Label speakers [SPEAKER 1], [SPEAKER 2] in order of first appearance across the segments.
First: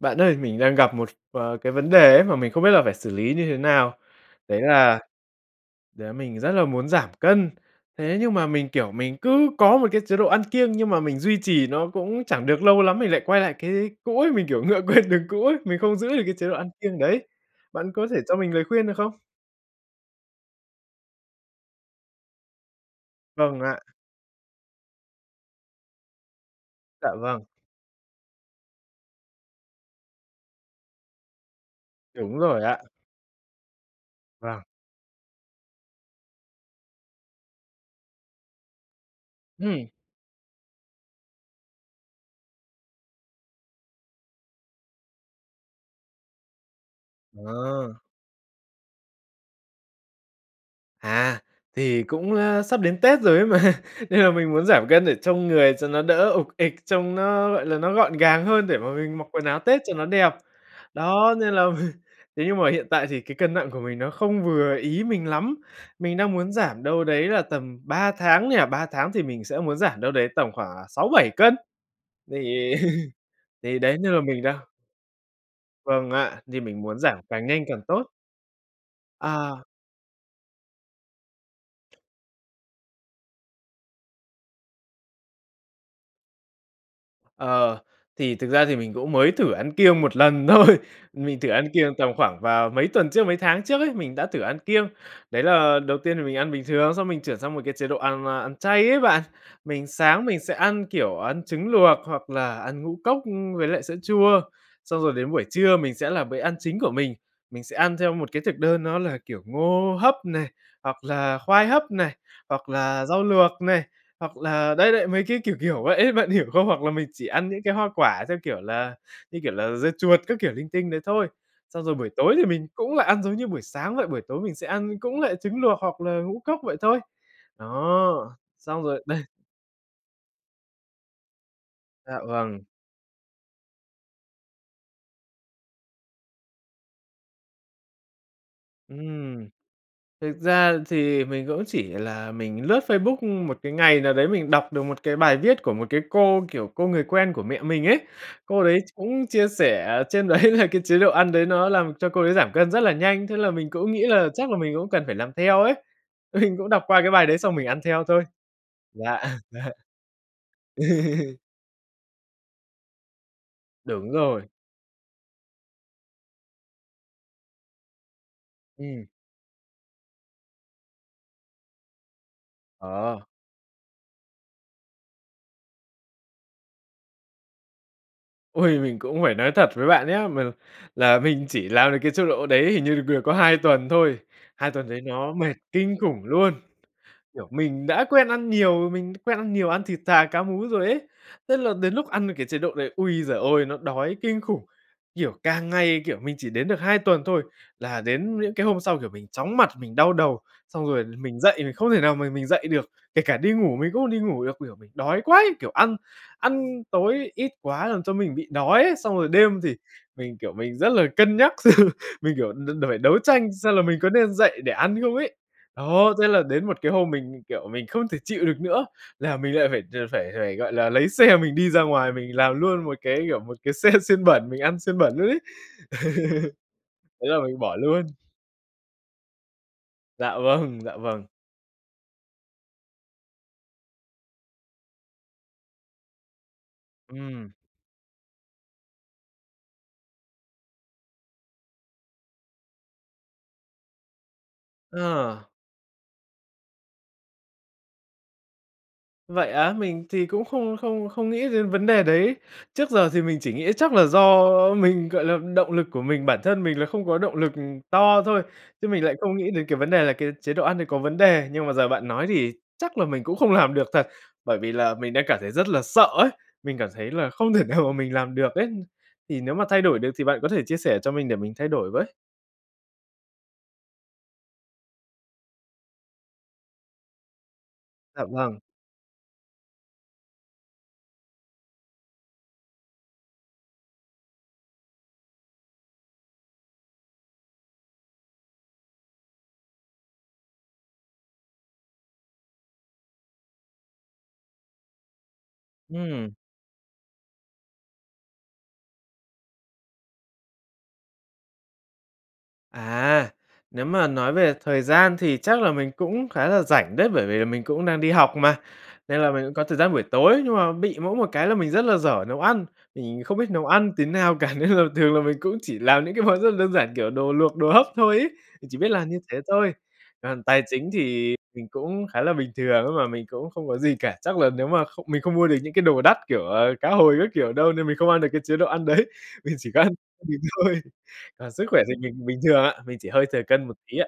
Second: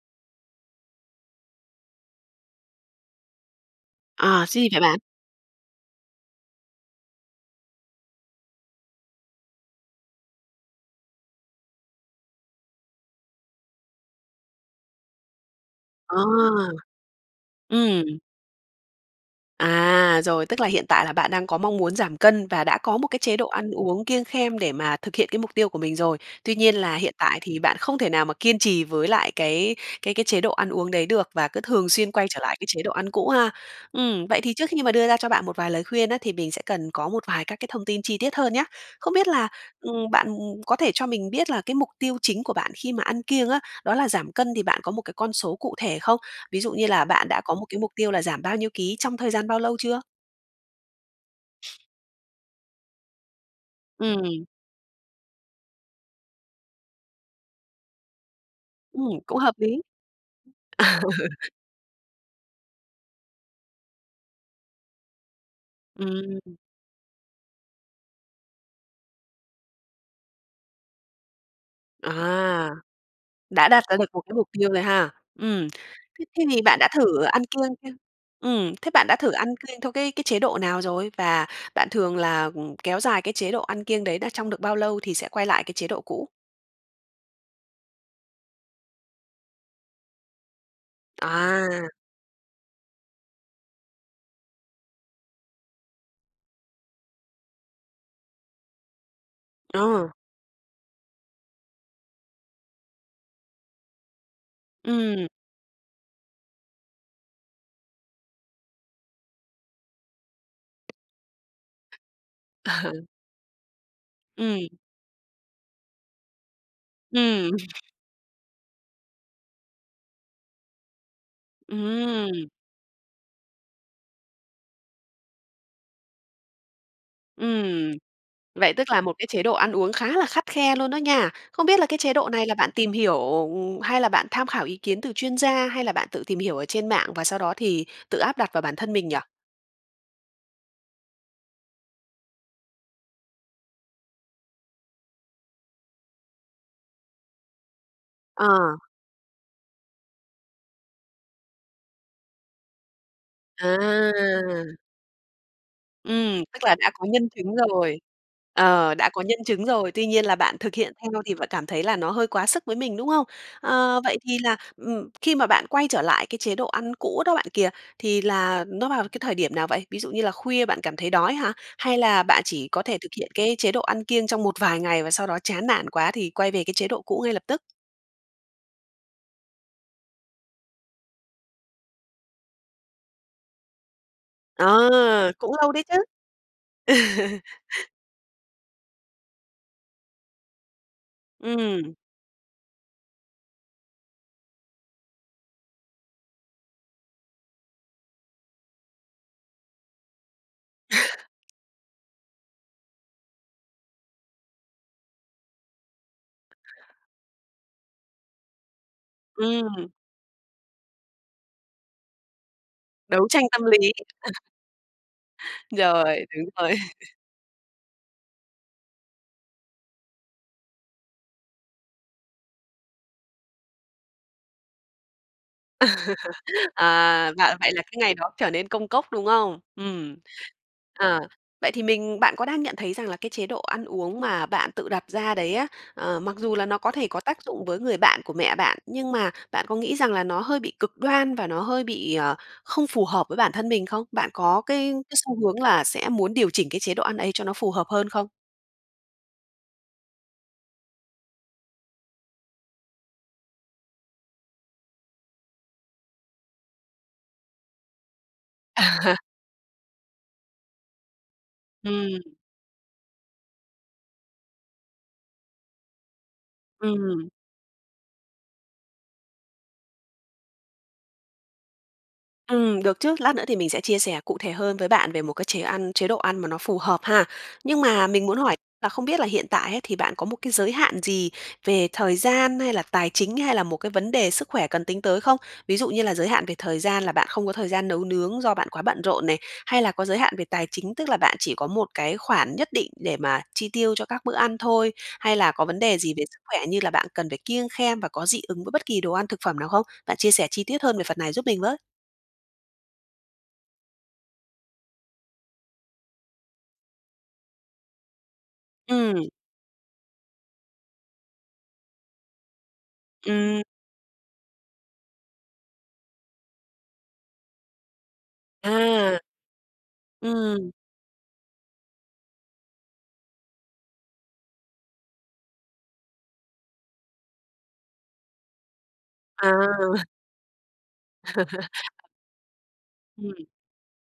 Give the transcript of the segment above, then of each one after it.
[SPEAKER 1] Bạn ơi, mình đang gặp một, ờ, cái vấn đề ấy mà mình không biết là phải xử lý như thế nào?
[SPEAKER 2] À,
[SPEAKER 1] Đấy
[SPEAKER 2] xin hả bạn?
[SPEAKER 1] là đấy mình rất là muốn giảm cân, thế nhưng mà mình, kiểu, mình cứ có một cái chế độ ăn kiêng, nhưng mà mình duy trì nó cũng chẳng được lâu lắm mình lại quay lại cái cũ ấy. Mình, kiểu, ngựa quen đường cũ ấy, mình không giữ được
[SPEAKER 2] À.
[SPEAKER 1] cái chế độ ăn kiêng đấy. Bạn có thể
[SPEAKER 2] Ừm.
[SPEAKER 1] cho mình lời khuyên được không?
[SPEAKER 2] À, rồi, tức là hiện tại là bạn đang có mong muốn giảm cân và đã có một cái chế độ
[SPEAKER 1] Vâng
[SPEAKER 2] ăn
[SPEAKER 1] ạ.
[SPEAKER 2] uống kiêng khem để mà thực hiện cái mục tiêu của mình rồi. Tuy nhiên là
[SPEAKER 1] Dạ
[SPEAKER 2] hiện tại
[SPEAKER 1] vâng.
[SPEAKER 2] thì bạn không thể nào mà kiên trì với lại cái cái cái chế độ ăn uống đấy được, và cứ thường xuyên quay
[SPEAKER 1] Đúng
[SPEAKER 2] trở lại
[SPEAKER 1] rồi
[SPEAKER 2] cái chế
[SPEAKER 1] ạ.
[SPEAKER 2] độ ăn cũ ha. Ừm, vậy thì
[SPEAKER 1] Vâng.
[SPEAKER 2] trước khi mà đưa ra cho bạn một vài lời khuyên á, thì mình sẽ cần có một vài các cái thông tin chi tiết hơn nhá. Không biết là,
[SPEAKER 1] Ừm.
[SPEAKER 2] ừm, bạn có thể cho mình biết là cái mục tiêu chính của bạn khi mà ăn kiêng á, đó là giảm cân thì bạn có một cái con số cụ thể không? Ví dụ như là bạn đã có một cái mục
[SPEAKER 1] À.
[SPEAKER 2] tiêu là giảm bao nhiêu ký trong thời gian bao lâu chưa?
[SPEAKER 1] À, thì cũng, a, sắp đến Tết rồi ấy mà, nên là
[SPEAKER 2] Ừm.
[SPEAKER 1] mình muốn giảm cân để trông người cho nó đỡ ục ịch, trông nó, gọi là, nó gọn gàng hơn để mà mình
[SPEAKER 2] Ừm,
[SPEAKER 1] mặc
[SPEAKER 2] cũng
[SPEAKER 1] quần
[SPEAKER 2] hợp
[SPEAKER 1] áo Tết
[SPEAKER 2] lý.
[SPEAKER 1] cho nó đẹp.
[SPEAKER 2] À!
[SPEAKER 1] Đó, nên là mình thế nhưng mà hiện tại thì cái cân nặng của mình nó không vừa ý mình lắm. Mình đang muốn
[SPEAKER 2] Ừm.
[SPEAKER 1] giảm đâu đấy là tầm 3 tháng nha, 3 tháng thì mình sẽ muốn giảm đâu đấy tầm khoảng, à, 6, 7 cân.
[SPEAKER 2] À.
[SPEAKER 1] Thì
[SPEAKER 2] Đã
[SPEAKER 1] thì
[SPEAKER 2] đặt ra
[SPEAKER 1] đấy
[SPEAKER 2] được
[SPEAKER 1] nên
[SPEAKER 2] một
[SPEAKER 1] là
[SPEAKER 2] cái
[SPEAKER 1] mình
[SPEAKER 2] mục
[SPEAKER 1] đang
[SPEAKER 2] tiêu rồi ha. Ừm.
[SPEAKER 1] Vâng ạ,
[SPEAKER 2] Thế
[SPEAKER 1] thì
[SPEAKER 2] thì bạn
[SPEAKER 1] mình
[SPEAKER 2] đã
[SPEAKER 1] muốn giảm
[SPEAKER 2] thử ăn
[SPEAKER 1] càng nhanh
[SPEAKER 2] kiêng
[SPEAKER 1] càng
[SPEAKER 2] chưa?
[SPEAKER 1] tốt.
[SPEAKER 2] Ừm, thế bạn đã thử ăn
[SPEAKER 1] À.
[SPEAKER 2] kiêng theo cái cái chế độ nào rồi? Và bạn thường là, ừm, kéo dài cái chế độ ăn kiêng đấy đó trong được bao lâu thì sẽ quay lại cái chế độ cũ?
[SPEAKER 1] Ờ, thì thực ra thì mình cũng mới thử ăn kiêng 1 lần thôi, mình thử ăn
[SPEAKER 2] À.
[SPEAKER 1] kiêng tầm khoảng vào mấy tuần trước, mấy tháng trước ấy, mình đã thử ăn kiêng. Đấy là đầu tiên thì mình ăn bình thường, xong mình chuyển sang một cái chế độ ăn ma ăn chay ấy bạn. Mình
[SPEAKER 2] Ờ.
[SPEAKER 1] sáng mình sẽ ăn, kiểu, ăn trứng luộc hoặc là ăn ngũ cốc, ưm, với lại sữa chua, xong rồi
[SPEAKER 2] Ừm.
[SPEAKER 1] đến buổi trưa mình sẽ là bữa ăn chính của mình, mình sẽ ăn theo một cái thực đơn nó là, kiểu, ngô hấp này, hoặc là khoai hấp này, hoặc
[SPEAKER 2] Ờ.
[SPEAKER 1] là rau luộc này, hoặc
[SPEAKER 2] Ừm.
[SPEAKER 1] là đấy đấy, mấy cái kiểu kiểu vậy ấy, bạn hiểu không? Hoặc là mình chỉ ăn
[SPEAKER 2] Ừm.
[SPEAKER 1] những cái hoa quả, theo kiểu là, như kiểu là, dưa chuột các kiểu linh tinh đấy thôi. Xong rồi buổi tối thì
[SPEAKER 2] Ừm.
[SPEAKER 1] mình cũng lại ăn giống như buổi sáng vậy, buổi tối mình sẽ ăn cũng lại trứng luộc hoặc là ngũ cốc vậy thôi.
[SPEAKER 2] Ừm.
[SPEAKER 1] Đó,
[SPEAKER 2] Vậy
[SPEAKER 1] xong
[SPEAKER 2] tức là
[SPEAKER 1] rồi
[SPEAKER 2] một
[SPEAKER 1] đây
[SPEAKER 2] cái chế độ ăn uống khá là khắt khe luôn đó nha. Không biết là cái chế
[SPEAKER 1] Dạ
[SPEAKER 2] độ này là
[SPEAKER 1] vầng.
[SPEAKER 2] bạn tìm hiểu hay là bạn tham khảo ý kiến từ chuyên gia, hay là bạn tự tìm hiểu ở trên mạng và sau đó thì tự áp đặt vào bản thân mình nhỉ?
[SPEAKER 1] Ừm, thực ra thì mình cũng chỉ là mình lướt Facebook một cái ngày nào đấy, mình đọc được một cái bài viết của một cái cô, kiểu, cô người quen của mẹ mình ấy, cô đấy
[SPEAKER 2] À.
[SPEAKER 1] ch cũng chia sẻ trên đấy là cái chế độ ăn đấy nó làm cho cô ấy giảm cân rất là nhanh. Thế là mình cũng nghĩ là chắc là mình
[SPEAKER 2] À!
[SPEAKER 1] cũng cần phải làm theo ấy,
[SPEAKER 2] Ừm,
[SPEAKER 1] mình
[SPEAKER 2] tức
[SPEAKER 1] cũng
[SPEAKER 2] là
[SPEAKER 1] đọc
[SPEAKER 2] đã
[SPEAKER 1] qua
[SPEAKER 2] có
[SPEAKER 1] cái bài
[SPEAKER 2] nhân
[SPEAKER 1] đấy
[SPEAKER 2] chứng
[SPEAKER 1] xong mình ăn
[SPEAKER 2] rồi,
[SPEAKER 1] theo thôi.
[SPEAKER 2] ờ, đã
[SPEAKER 1] Dạ,
[SPEAKER 2] có nhân chứng
[SPEAKER 1] dạ.
[SPEAKER 2] rồi, tuy nhiên là bạn thực hiện theo thì vợ cảm thấy là nó hơi quá sức với mình, đúng không? Ờ,
[SPEAKER 1] Đúng
[SPEAKER 2] vậy thì
[SPEAKER 1] rồi.
[SPEAKER 2] là, ừm, khi mà bạn quay trở lại cái chế độ ăn cũ đó bạn kìa, thì là nó vào
[SPEAKER 1] Ừm.
[SPEAKER 2] cái thời điểm nào vậy? Ví dụ như là khuya bạn cảm thấy đói hả? Hay là bạn chỉ có thể thực
[SPEAKER 1] Ờ.
[SPEAKER 2] hiện cái chế độ ăn kiêng trong một vài ngày, và sau đó chán nản quá thì quay về cái chế độ cũ ngay lập tức?
[SPEAKER 1] Ôi! Mình cũng phải nói thật với bạn nhá, m là mình chỉ làm được cái chế độ đấy hình như được được có 2 tuần thôi, 2
[SPEAKER 2] Ờ,
[SPEAKER 1] tuần đấy nó
[SPEAKER 2] cũng
[SPEAKER 1] mệt
[SPEAKER 2] lâu đấy
[SPEAKER 1] kinh
[SPEAKER 2] chứ.
[SPEAKER 1] khủng luôn. Kiểu, mình đã quen ăn nhiều mình quen ăn nhiều, ăn thịt thà, cá mú rồi ấy, tức là đến
[SPEAKER 2] Ừm.
[SPEAKER 1] lúc ăn vào cái chế độ này, ui giời ơi, nó đói kinh khủng! Kiểu, càng ngày, kiểu, mình chỉ đến được 2 tuần thôi là đến những cái hôm sau, kiểu, mình chóng mặt, mình đau đầu, xong rồi mình dậy mình không thể nào mà mình dậy được, kể cả đi ngủ mình cũng không đi ngủ được. Kiểu, mình đói quá, kiểu, ăn ăn tối ít quá làm cho mình bị đói ấy, xong rồi đêm thì
[SPEAKER 2] Ừm.
[SPEAKER 1] mình, kiểu, mình rất là cân nhắc xem mình, kiểu, n đ phải đấu
[SPEAKER 2] Đấu tranh
[SPEAKER 1] tranh
[SPEAKER 2] tâm
[SPEAKER 1] xem là
[SPEAKER 2] lý,
[SPEAKER 1] mình có
[SPEAKER 2] ờ.
[SPEAKER 1] nên dậy để ăn không ấy. Đó,
[SPEAKER 2] Rồi,
[SPEAKER 1] thế là
[SPEAKER 2] đúng
[SPEAKER 1] đến
[SPEAKER 2] rồi.
[SPEAKER 1] một cái hôm mình, kiểu, mình không thể chịu được nữa là mình lại phải phải phải, gọi là, lấy xe mình đi ra ngoài, mình làm luôn một cái, kiểu, một cái xe xiên bẩn mình ăn xiên bẩn luôn ấy, thế
[SPEAKER 2] À
[SPEAKER 1] là
[SPEAKER 2] và
[SPEAKER 1] mình
[SPEAKER 2] vậy
[SPEAKER 1] bỏ
[SPEAKER 2] là cái
[SPEAKER 1] luôn.
[SPEAKER 2] ngày đó trở nên công cốc, đúng không? Ừm,
[SPEAKER 1] Dạ vâng, dạ
[SPEAKER 2] ờ.
[SPEAKER 1] vâng.
[SPEAKER 2] Vậy thì mình bạn có đang nhận thấy rằng là cái chế độ ăn uống mà bạn tự đặt ra đấy á, ờ, mặc dù là nó có thể có tác
[SPEAKER 1] Ừm.
[SPEAKER 2] dụng với người bạn của mẹ bạn, nhưng mà bạn có nghĩ rằng là nó hơi bị cực đoan và nó hơi bị, ờ, không phù hợp với bản thân mình không? Bạn có cái cái xu
[SPEAKER 1] Ờ.
[SPEAKER 2] hướng là sẽ muốn điều chỉnh cái chế độ ăn ấy cho nó phù hợp hơn không?
[SPEAKER 1] Vậy á, mình thì cũng không không không nghĩ đến vấn đề đấy. Trước giờ thì mình chỉ nghĩ chắc là do mình gọi là, động lực của mình bản thân mình là không có động lực to thôi, chứ mình lại không nghĩ đến cái vấn đề là cái chế độ ăn đấy có vấn đề. Nhưng mà giờ bạn
[SPEAKER 2] Ừm.
[SPEAKER 1] nói thì chắc là mình cũng không làm được thật, bởi vì là mình đang cảm thấy rất là sợ ấy! Mình cảm thấy
[SPEAKER 2] Ừm.
[SPEAKER 1] là không thể nào mà mình làm được ấy. Thì nếu mà thay đổi được thì bạn có thể chia sẻ cho mình để mình thay đổi với.
[SPEAKER 2] Ừm, được chứ, lát nữa thì mình sẽ chia sẻ cụ thể hơn với bạn về một cái chế ăn, chế độ ăn mà nó phù hợp ha. Nhưng mà
[SPEAKER 1] Dạ
[SPEAKER 2] mình muốn hỏi
[SPEAKER 1] vâng.
[SPEAKER 2] là không biết là hiện tại ấy thì bạn có một cái giới hạn gì về thời gian hay là tài chính hay là một cái vấn đề sức khỏe cần tính tới không? Ví dụ như là giới hạn về thời gian là bạn không có thời gian nấu nướng do bạn quá bận rộn này, hay là có giới hạn về tài chính, tức là bạn chỉ có một cái khoản nhất định để mà chi tiêu cho các bữa ăn thôi, hay là có vấn đề gì về
[SPEAKER 1] Ừm.
[SPEAKER 2] sức khỏe như là bạn cần phải kiêng khem và có dị ứng với bất kỳ đồ ăn, thực phẩm nào không? Bạn chia sẻ chi tiết hơn về phần này giúp mình với.
[SPEAKER 1] À, nếu mà nói về thời gian thì chắc là mình cũng khá là rảnh đấy, bởi vì là mình cũng đang đi học mà, nên
[SPEAKER 2] Ừm.
[SPEAKER 1] là mình cũng có thời gian buổi tối. Nhưng mà bị mỗi một cái là mình rất là dở nấu ăn, mình không biết
[SPEAKER 2] Ừm.
[SPEAKER 1] nấu ăn tí nào cả nên là thường là mình cũng chỉ làm những cái món rất là đơn giản, kiểu, đồ luộc, đồ hấp thôi ấy, mình chỉ biết làm như
[SPEAKER 2] À.
[SPEAKER 1] thế thôi. Còn tài
[SPEAKER 2] Ừm.
[SPEAKER 1] chính thì mình cũng khá là bình thường nhưng mà mình cũng không có gì cả, chắc là nếu mà không mình không mua được những cái đồ đắt, kiểu, ờ, cá hồi các kiểu đâu nên mình không ăn được cái chế độ ăn đấy, mình chỉ có ăn
[SPEAKER 2] À.
[SPEAKER 1] [unintelligible] mình thôi. Còn sức khỏe thì mình bình thường ạ, mình chỉ hơi thừa
[SPEAKER 2] Ừm.
[SPEAKER 1] cân một tí ạ.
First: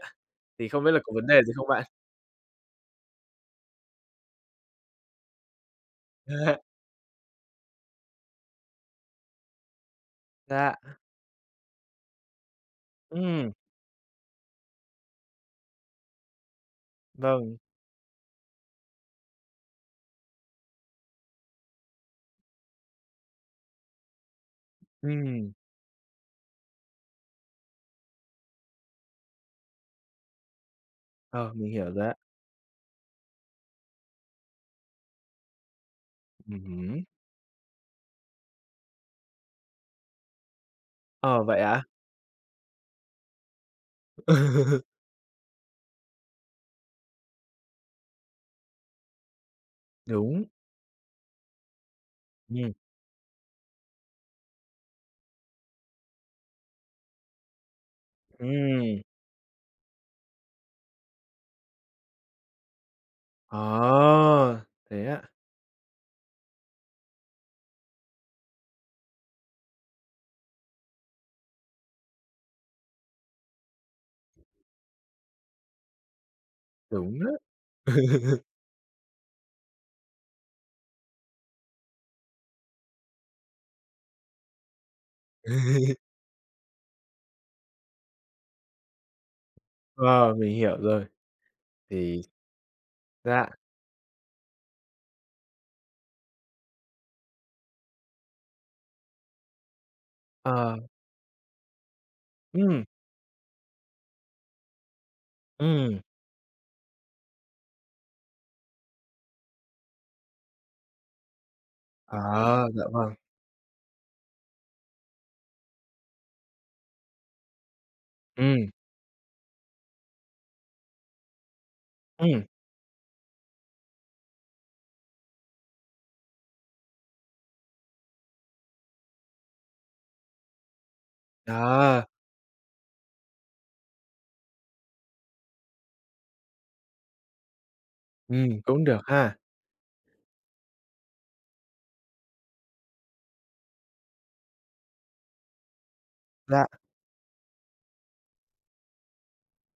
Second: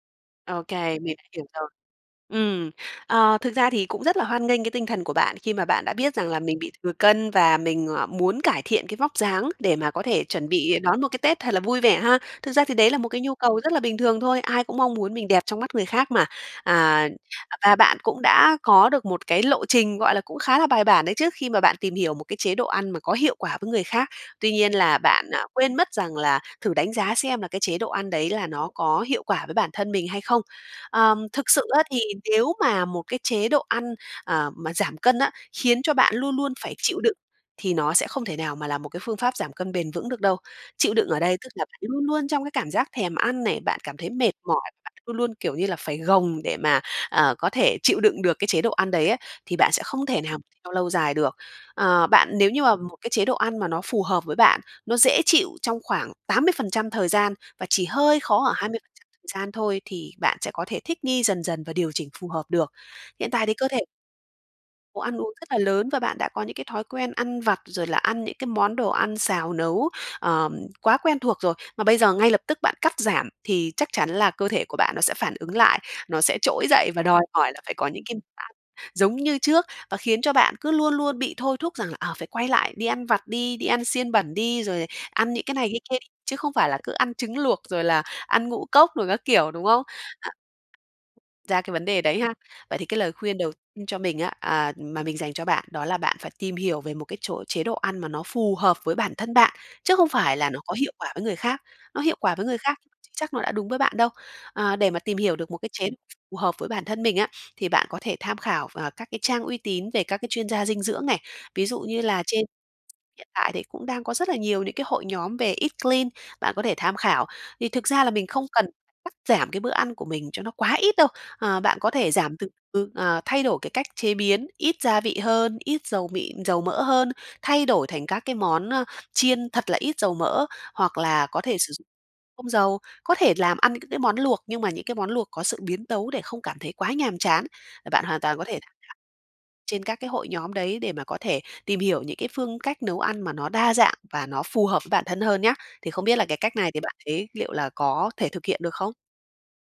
[SPEAKER 1] Thì
[SPEAKER 2] OK,
[SPEAKER 1] không biết là có
[SPEAKER 2] mình đã
[SPEAKER 1] vấn đề
[SPEAKER 2] hiểu
[SPEAKER 1] gì không
[SPEAKER 2] rồi.
[SPEAKER 1] bạn?
[SPEAKER 2] Ừm. Ờ, thực ra thì cũng rất là hoan nghênh cái tinh thần của bạn khi mà bạn đã biết rằng là mình bị thừa cân và mình, à, muốn cải thiện cái vóc dáng để mà có thể chuẩn
[SPEAKER 1] Dạ.
[SPEAKER 2] bị đón một cái Tết thật là vui vẻ ha. Thực ra thì đấy là một cái nhu
[SPEAKER 1] Ừm.
[SPEAKER 2] cầu rất là bình thường thôi. Ai cũng mong muốn mình đẹp trong mắt người khác mà. À,
[SPEAKER 1] Vâng.
[SPEAKER 2] và bạn cũng đã có được một cái lộ trình, gọi là, cũng khá là bài bản đấy, trước khi mà bạn tìm hiểu một cái chế độ ăn mà có hiệu quả với người khác. Tuy nhiên là bạn, à,
[SPEAKER 1] Ừm.
[SPEAKER 2] quên mất rằng là thử đánh giá xem là cái chế độ ăn đấy là nó có hiệu quả với bản thân mình hay không? Ờm, thực
[SPEAKER 1] Ờ,
[SPEAKER 2] sự
[SPEAKER 1] mình
[SPEAKER 2] á
[SPEAKER 1] hiểu
[SPEAKER 2] thì
[SPEAKER 1] rồi ạ.
[SPEAKER 2] nếu mà một cái chế độ ăn, ờ, mà giảm cân á, khiến cho bạn luôn luôn
[SPEAKER 1] Ừm
[SPEAKER 2] phải chịu
[SPEAKER 1] hứm.
[SPEAKER 2] đựng thì nó sẽ không thể nào mà là một cái phương pháp giảm cân bền vững được đâu. Chịu đựng ở đây
[SPEAKER 1] Ờ,
[SPEAKER 2] tức
[SPEAKER 1] vậy
[SPEAKER 2] là bạn
[SPEAKER 1] ạ?
[SPEAKER 2] luôn luôn trong cái cảm giác thèm ăn này, bạn cảm thấy mệt mỏi, bạn luôn luôn, kiểu như là, phải gồng để mà, à, có thể chịu đựng được cái chế độ ăn đấy á, thì bạn sẽ không thể nào
[SPEAKER 1] Đúng.
[SPEAKER 2] theo lâu dài được. À, bạn nếu như
[SPEAKER 1] Ừm.
[SPEAKER 2] mà một cái chế độ ăn mà nó phù hợp với bạn, nó dễ chịu trong khoảng 80% thời gian, và chỉ hơi khó ở hai mươi phần
[SPEAKER 1] Ừm.
[SPEAKER 2] trăm thời gian thôi, thì bạn sẽ có thể thích nghi dần dần và điều chỉnh phù hợp được. Hiện tại thì cơ thể
[SPEAKER 1] Ờ,
[SPEAKER 2] có
[SPEAKER 1] thế
[SPEAKER 2] ăn uống
[SPEAKER 1] ạ!
[SPEAKER 2] rất là lớn và bạn đã có những cái thói quen ăn vặt rồi là ăn những cái món đồ ăn xào nấu, ờ, quá quen thuộc rồi. Mà bây giờ ngay lập tức bạn cắt giảm thì chắc chắn là cơ thể của bạn nó sẽ phản ứng lại, nó sẽ trỗi dậy và
[SPEAKER 1] Đúng
[SPEAKER 2] đòi
[SPEAKER 1] đó.
[SPEAKER 2] hỏi là phải có những cái bữa ăn giống như trước và khiến cho bạn cứ luôn luôn bị thôi thúc rằng là "Ờ, phải quay lại, đi ăn vặt đi, đi ăn xiên bẩn đi!" rồi "Ăn những cái này cái kia đi!" Chứ không phải là cứ ăn trứng luộc rồi là ăn ngũ cốc đồ các kiểu, đúng không? À.
[SPEAKER 1] Ờ, mình hiểu rồi.
[SPEAKER 2] ra cái vấn đề đấy
[SPEAKER 1] Thì
[SPEAKER 2] ha. Vậy thì cái lời khuyên
[SPEAKER 1] Dạ.
[SPEAKER 2] đầu cho mình á à, mà mình dành cho bạn đó là bạn phải tìm hiểu về một cái chỗ chế độ ăn mà nó phù hợp với bản thân bạn, chứ không phải là nó có
[SPEAKER 1] Ờ.
[SPEAKER 2] hiệu quả với người khác. Nó hiệu quả với người khác,
[SPEAKER 1] Ừm.
[SPEAKER 2] nhưng chưa chắc nó đã đúng với bạn đâu. À, để mà tìm hiểu được một cái chế độ
[SPEAKER 1] Ừm.
[SPEAKER 2] phù hợp với bản thân mình á, thì bạn có thể tham khảo v các cái trang uy tín về các cái chuyên gia dinh dưỡng này. Ví dụ như là trên
[SPEAKER 1] À, dạ vâng.
[SPEAKER 2] hiện tại thì cũng đang có rất là nhiều những cái hội nhóm về eat clean bạn có thể tham khảo. Thì thực ra là mình không cần
[SPEAKER 1] Ừm.
[SPEAKER 2] cắt giảm cái bữa ăn của mình cho nó quá ít đâu, ờ, bạn có thể giảm
[SPEAKER 1] Ừm.
[SPEAKER 2] từ từ, ờ, thay đổi cái cách chế biến, ít gia vị hơn, ít dầu mịn dầu mỡ hơn, thay đổi thành các cái món, ơ, chiên thật là ít dầu mỡ, hoặc là có thể sử dụng
[SPEAKER 1] À.
[SPEAKER 2] không dầu. Có thể làm ăn những cái món luộc, nhưng mà những cái món luộc có sự biến tấu để không cảm thấy quá nhàm chán. Bạn hoàn toàn có thể
[SPEAKER 1] Ừm,
[SPEAKER 2] tham
[SPEAKER 1] cũng được ha.
[SPEAKER 2] khảo trên các cái hội nhóm đấy để mà có thể tìm hiểu những cái phương cách nấu ăn mà nó đa dạng và nó phù hợp với bản thân hơn nhá. Thì không biết là cái cách
[SPEAKER 1] Dạ.
[SPEAKER 2] này thì bạn thấy liệu là có thể thực hiện được không?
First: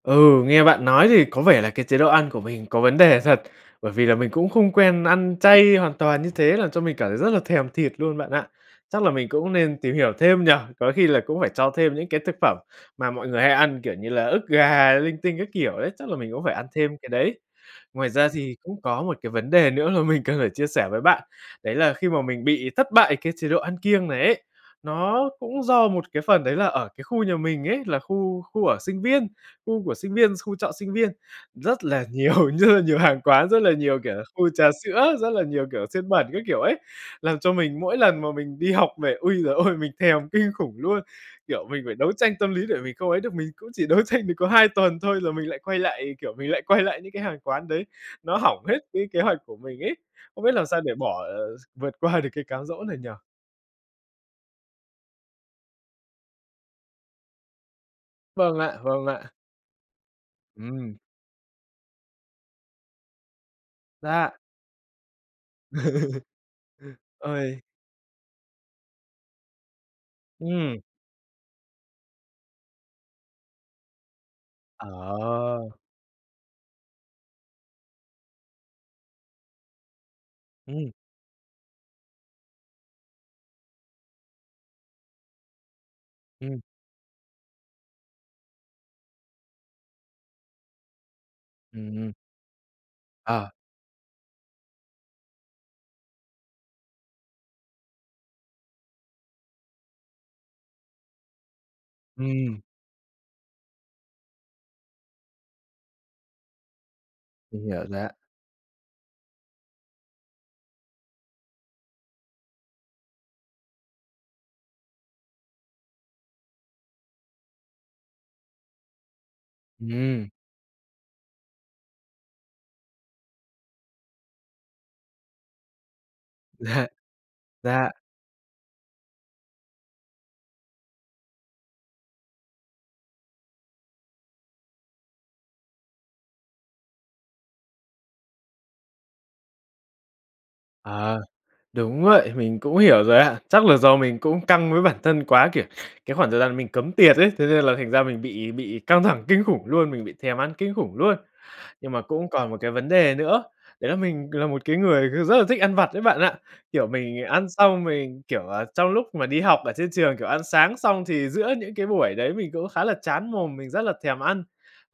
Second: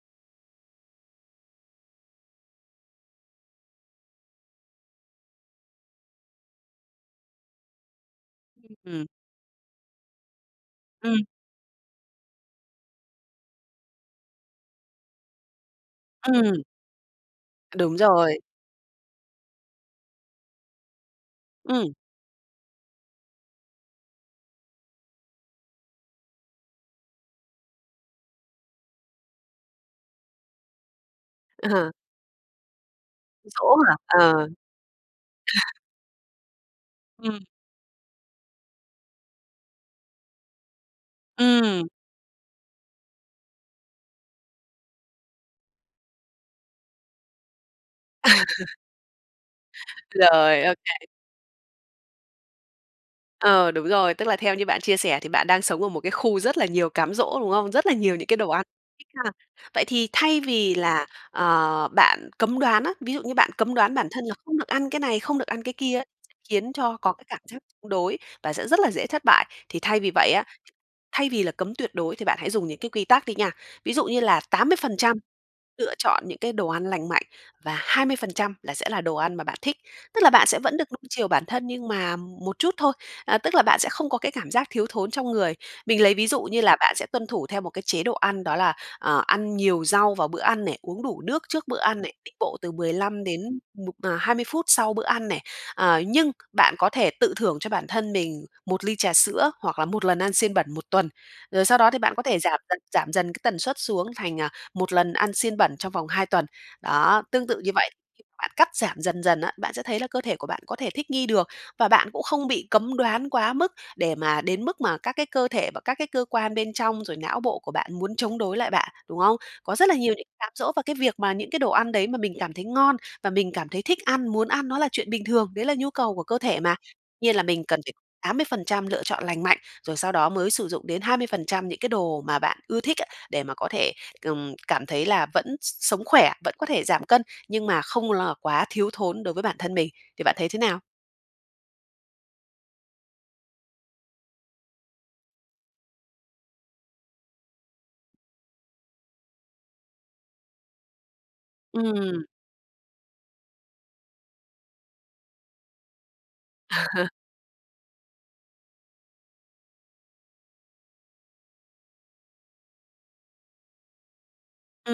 [SPEAKER 1] Ừ, nghe bạn nói thì có vẻ là cái chế độ ăn của mình có vấn đề thật, bởi vì là mình cũng không quen ăn chay hoàn toàn như thế, làm cho mình cảm thấy rất là thèm thịt luôn bạn ạ. Chắc
[SPEAKER 2] Ừm.
[SPEAKER 1] là mình cũng nên tìm hiểu thêm nhỉ, có khi là
[SPEAKER 2] Ừm.
[SPEAKER 1] cũng phải cho thêm những cái thực phẩm mà mọi người hay ăn kiểu như là ức gà, linh tinh các kiểu đấy, chắc là mình cũng phải
[SPEAKER 2] Ừm.
[SPEAKER 1] ăn thêm cái đấy.
[SPEAKER 2] Đúng
[SPEAKER 1] Ngoài ra
[SPEAKER 2] rồi.
[SPEAKER 1] gì cũng có một cái vấn đề nữa mà mình cần phải chia sẻ với bạn, đấy
[SPEAKER 2] Ừm.
[SPEAKER 1] là khi mà mình bị thất bại cái chế độ ăn kiêng này ấy, nó cũng do một cái phần đấy là ở cái khu nhà mình ấy, là khu khu ở sinh viên khu của sinh viên xu trọ sinh viên. Rất
[SPEAKER 2] Ờ.
[SPEAKER 1] là nhiều như nhiều hàng quán, rất là
[SPEAKER 2] Chỗ mà
[SPEAKER 1] nhiều, kiểu là, khu
[SPEAKER 2] ờ.
[SPEAKER 1] trà sữa, rất là nhiều, kiểu, xiên bẩn các kiểu ấy, làm
[SPEAKER 2] Ừm.
[SPEAKER 1] cho mình mỗi lần mà mình đi học về, ôi giời ôi! Mình thèm kinh khủng luôn, kiểu, mình
[SPEAKER 2] Ừm.
[SPEAKER 1] phải đấu tranh tâm lý để mình không ấy được, mình cũng chỉ đấu tranh được có 2 tuần thôi, rồi mình lại quay lại, kiểu, mình lại quay lại những cái hàng quán đấy, nó hỏng hết cái kế hoạch của mình ấy. Không biết
[SPEAKER 2] Rồi,
[SPEAKER 1] làm
[SPEAKER 2] ô
[SPEAKER 1] sao để
[SPEAKER 2] kê.
[SPEAKER 1] bỏ, ờ, gi vượt qua được cái cám dỗ này nhỉ?
[SPEAKER 2] Ờ, đúng rồi, tức là theo như bạn chia sẻ thì bạn đang sống ở một cái khu rất là nhiều cám dỗ, đúng không? Rất là nhiều những cái đồ
[SPEAKER 1] Vâng
[SPEAKER 2] ăn,
[SPEAKER 1] ạ, vâng
[SPEAKER 2] thích ha!
[SPEAKER 1] ạ.
[SPEAKER 2] Vậy thì thay vì
[SPEAKER 1] Ừm.
[SPEAKER 2] là, ờ, bạn cấm đoán á, ví dụ như bạn cấm đoán bản thân
[SPEAKER 1] Dạ.
[SPEAKER 2] là không được ăn cái này, không được ăn cái kia á, khiến cho có cái cảm giác
[SPEAKER 1] Ôi.
[SPEAKER 2] chống đối và sẽ rất là dễ thất bại. Thì thay vì vậy á,
[SPEAKER 1] Ừm.
[SPEAKER 2] thay vì là cấm tuyệt đối thì bạn hãy dùng những cái quy tắc đi nha, ví dụ như là tám mươi
[SPEAKER 1] Ờ.
[SPEAKER 2] phần trăm lựa chọn những cái đồ ăn lành mạnh, và 20% là sẽ là đồ ăn mà bạn thích, tức là bạn sẽ vẫn
[SPEAKER 1] Ừm.
[SPEAKER 2] được nuông chiều bản thân nhưng mà một chút thôi, à, tức là bạn sẽ không có cái cảm giác thiếu thốn trong người. Mình lấy ví dụ
[SPEAKER 1] Ừm.
[SPEAKER 2] như là bạn sẽ tuân thủ theo một cái chế độ ăn, đó là, ờ, ăn nhiều rau vào bữa ăn này, uống đủ nước trước bữa ăn
[SPEAKER 1] Ừm.
[SPEAKER 2] này, đi bộ từ 15 đến
[SPEAKER 1] Ờ.
[SPEAKER 2] 1 mà 20 phút sau bữa ăn này. À, nhưng bạn có thể tự thưởng cho bản thân mình 1 ly trà sữa hoặc là 1 lần ăn xiên bẩn 1 tuần, rồi sau đó thì bạn có thể
[SPEAKER 1] Ừm.
[SPEAKER 2] giảm dần, giảm dần cái tần suất xuống thành, à, 1 lần ăn xiên bẩn trong vòng 2 tuần. Đó, tương tự
[SPEAKER 1] Mình
[SPEAKER 2] như
[SPEAKER 1] hiểu
[SPEAKER 2] vậy,
[SPEAKER 1] rồi ạ.
[SPEAKER 2] bạn cắt giảm dần dần á, bạn sẽ thấy là cơ thể của bạn có thể thích nghi được, và bạn cũng không bị cấm đoán quá mức, để mà đến mức mà các cái cơ thể, và các cái cơ quan bên trong, rồi não bộ của bạn muốn chống đối lại bạn, đúng không? Có rất là nhiều những
[SPEAKER 1] Ừm.
[SPEAKER 2] cám dỗ, và cái việc mà những cái đồ ăn đấy mà mình cảm thấy ngon, và mình cảm thấy thích ăn, muốn ăn nó là chuyện bình thường, đấy là nhu cầu của cơ thể mà.
[SPEAKER 1] Dạ,
[SPEAKER 2] Nhiên là mình cần
[SPEAKER 1] dạ.
[SPEAKER 2] phải 80% lựa chọn lành mạnh, rồi sau đó mới sử dụng đến 20% những cái đồ mà bạn ưa thích á, để mà có thể, ừm, cảm thấy là vẫn s sống khỏe, vẫn có thể giảm cân, nhưng mà không là quá thiếu thốn đối với bản thân mình, thì bạn thấy thế nào?
[SPEAKER 1] Ờ, đúng vậy, mình cũng hiểu rồi ạ. Chắc là do mình cũng căng với bản thân quá, kiểu, cái khoảng thời gian mình cấm tiệt ấy, thế nên là thành ra mình bị bị căng thẳng kinh khủng luôn, mình bị thèm ăn kinh khủng luôn. Nhưng mà
[SPEAKER 2] Ừm.
[SPEAKER 1] cũng còn một cái vấn đề nữa, đấy là mình là một cái người, kiểu, rất là thích ăn vặt đấy bạn ạ, kiểu, mình ăn xong mình, kiểu, à trong lúc mà đi học ở trên trường, kiểu, ăn sáng xong thì giữa những cái buổi đấy, mình cũng khá là chán mồm, mình rất là thèm ăn.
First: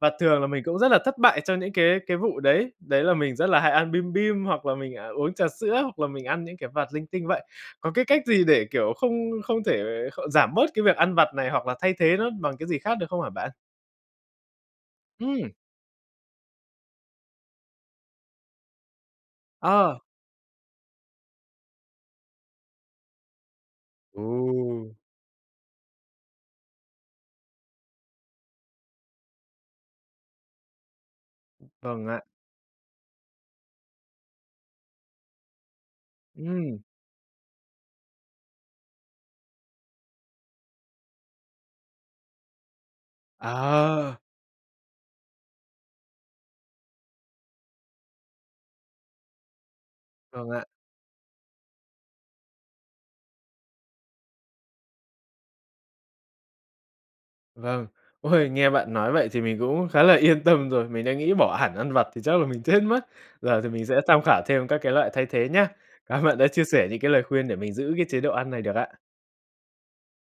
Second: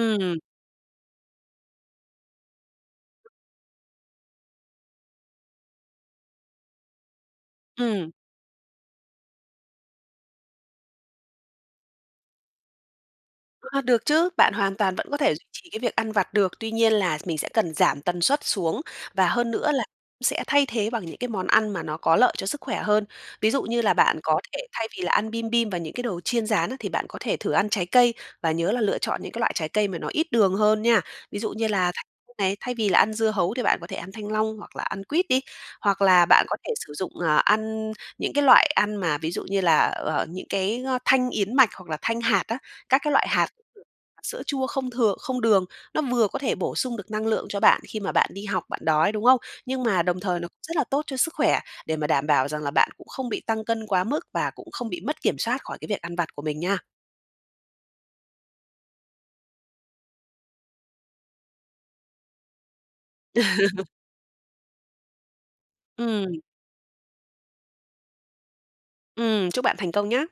[SPEAKER 1] Và thường là mình cũng rất là thất bại trong những cái cái vụ đấy, đấy là mình rất là hay ăn bim bim, hoặc là mình, à, uống trà sữa, hoặc là mình ăn những cái vặt linh tinh vậy. Có cái
[SPEAKER 2] Ừm.
[SPEAKER 1] cách gì để, kiểu, không không thể kh giảm bớt cái việc ăn vặt này, hoặc là thay thế nó bằng cái gì khác được không hả bạn?
[SPEAKER 2] A, được chứ, bạn hoàn toàn vẫn có thể duy
[SPEAKER 1] Ừm.
[SPEAKER 2] trì cái việc ăn vặt được, tuy nhiên là mình sẽ cần giảm tần suất xuống, và hơn nữa là
[SPEAKER 1] Ờ.
[SPEAKER 2] sẽ thay thế bằng những cái món ăn mà nó có lợi cho sức khỏe hơn. Ví dụ như là bạn có thể
[SPEAKER 1] Ồ!
[SPEAKER 2] thay vì là ăn bim bim và những cái đồ chiên rán, thì bạn có thể thử ăn trái cây và nhớ là lựa chọn những cái loại trái cây mà nó ít đường hơn nha. Ví dụ như là thanh
[SPEAKER 1] Vâng ạ.
[SPEAKER 2] này, thay vì là ăn dưa hấu thì bạn có thể ăn thanh long hoặc là ăn quýt đi, hoặc là bạn có thể
[SPEAKER 1] Ừm.
[SPEAKER 2] sử dụng, à ăn những cái loại ăn mà ví dụ như là, ờ, những cái, a, thanh yến mạch hoặc là thanh hạt á, các cái loại hạt,
[SPEAKER 1] Ờ.
[SPEAKER 2] sữa chua không thừa không đường. Nó vừa có thể bổ sung được năng lượng cho bạn khi mà bạn đi học bạn đói, đúng không? Nhưng mà đồng thời nó
[SPEAKER 1] Vâng ạ.
[SPEAKER 2] rất là tốt cho sức khỏe, để mà đảm bảo rằng là bạn cũng không bị tăng cân quá mức, và cũng không bị mất kiểm soát khỏi cái việc ăn vặt của mình nha.
[SPEAKER 1] Vâng. Ôi, nghe bạn nói vậy thì mình cũng khá là yên tâm rồi, mình đã nghĩ bỏ hẳn ăn vặt thì chắc là mình chết mất. Giờ thì mình sẽ tham khảo thêm các cái loại thay thế nhá, cám ơn bạn
[SPEAKER 2] Ừm.
[SPEAKER 1] đã chia sẻ những cái lời khuyên để mình giữ cái chế độ ăn này được ạ.
[SPEAKER 2] Ừm, chúc bạn thành công nhá.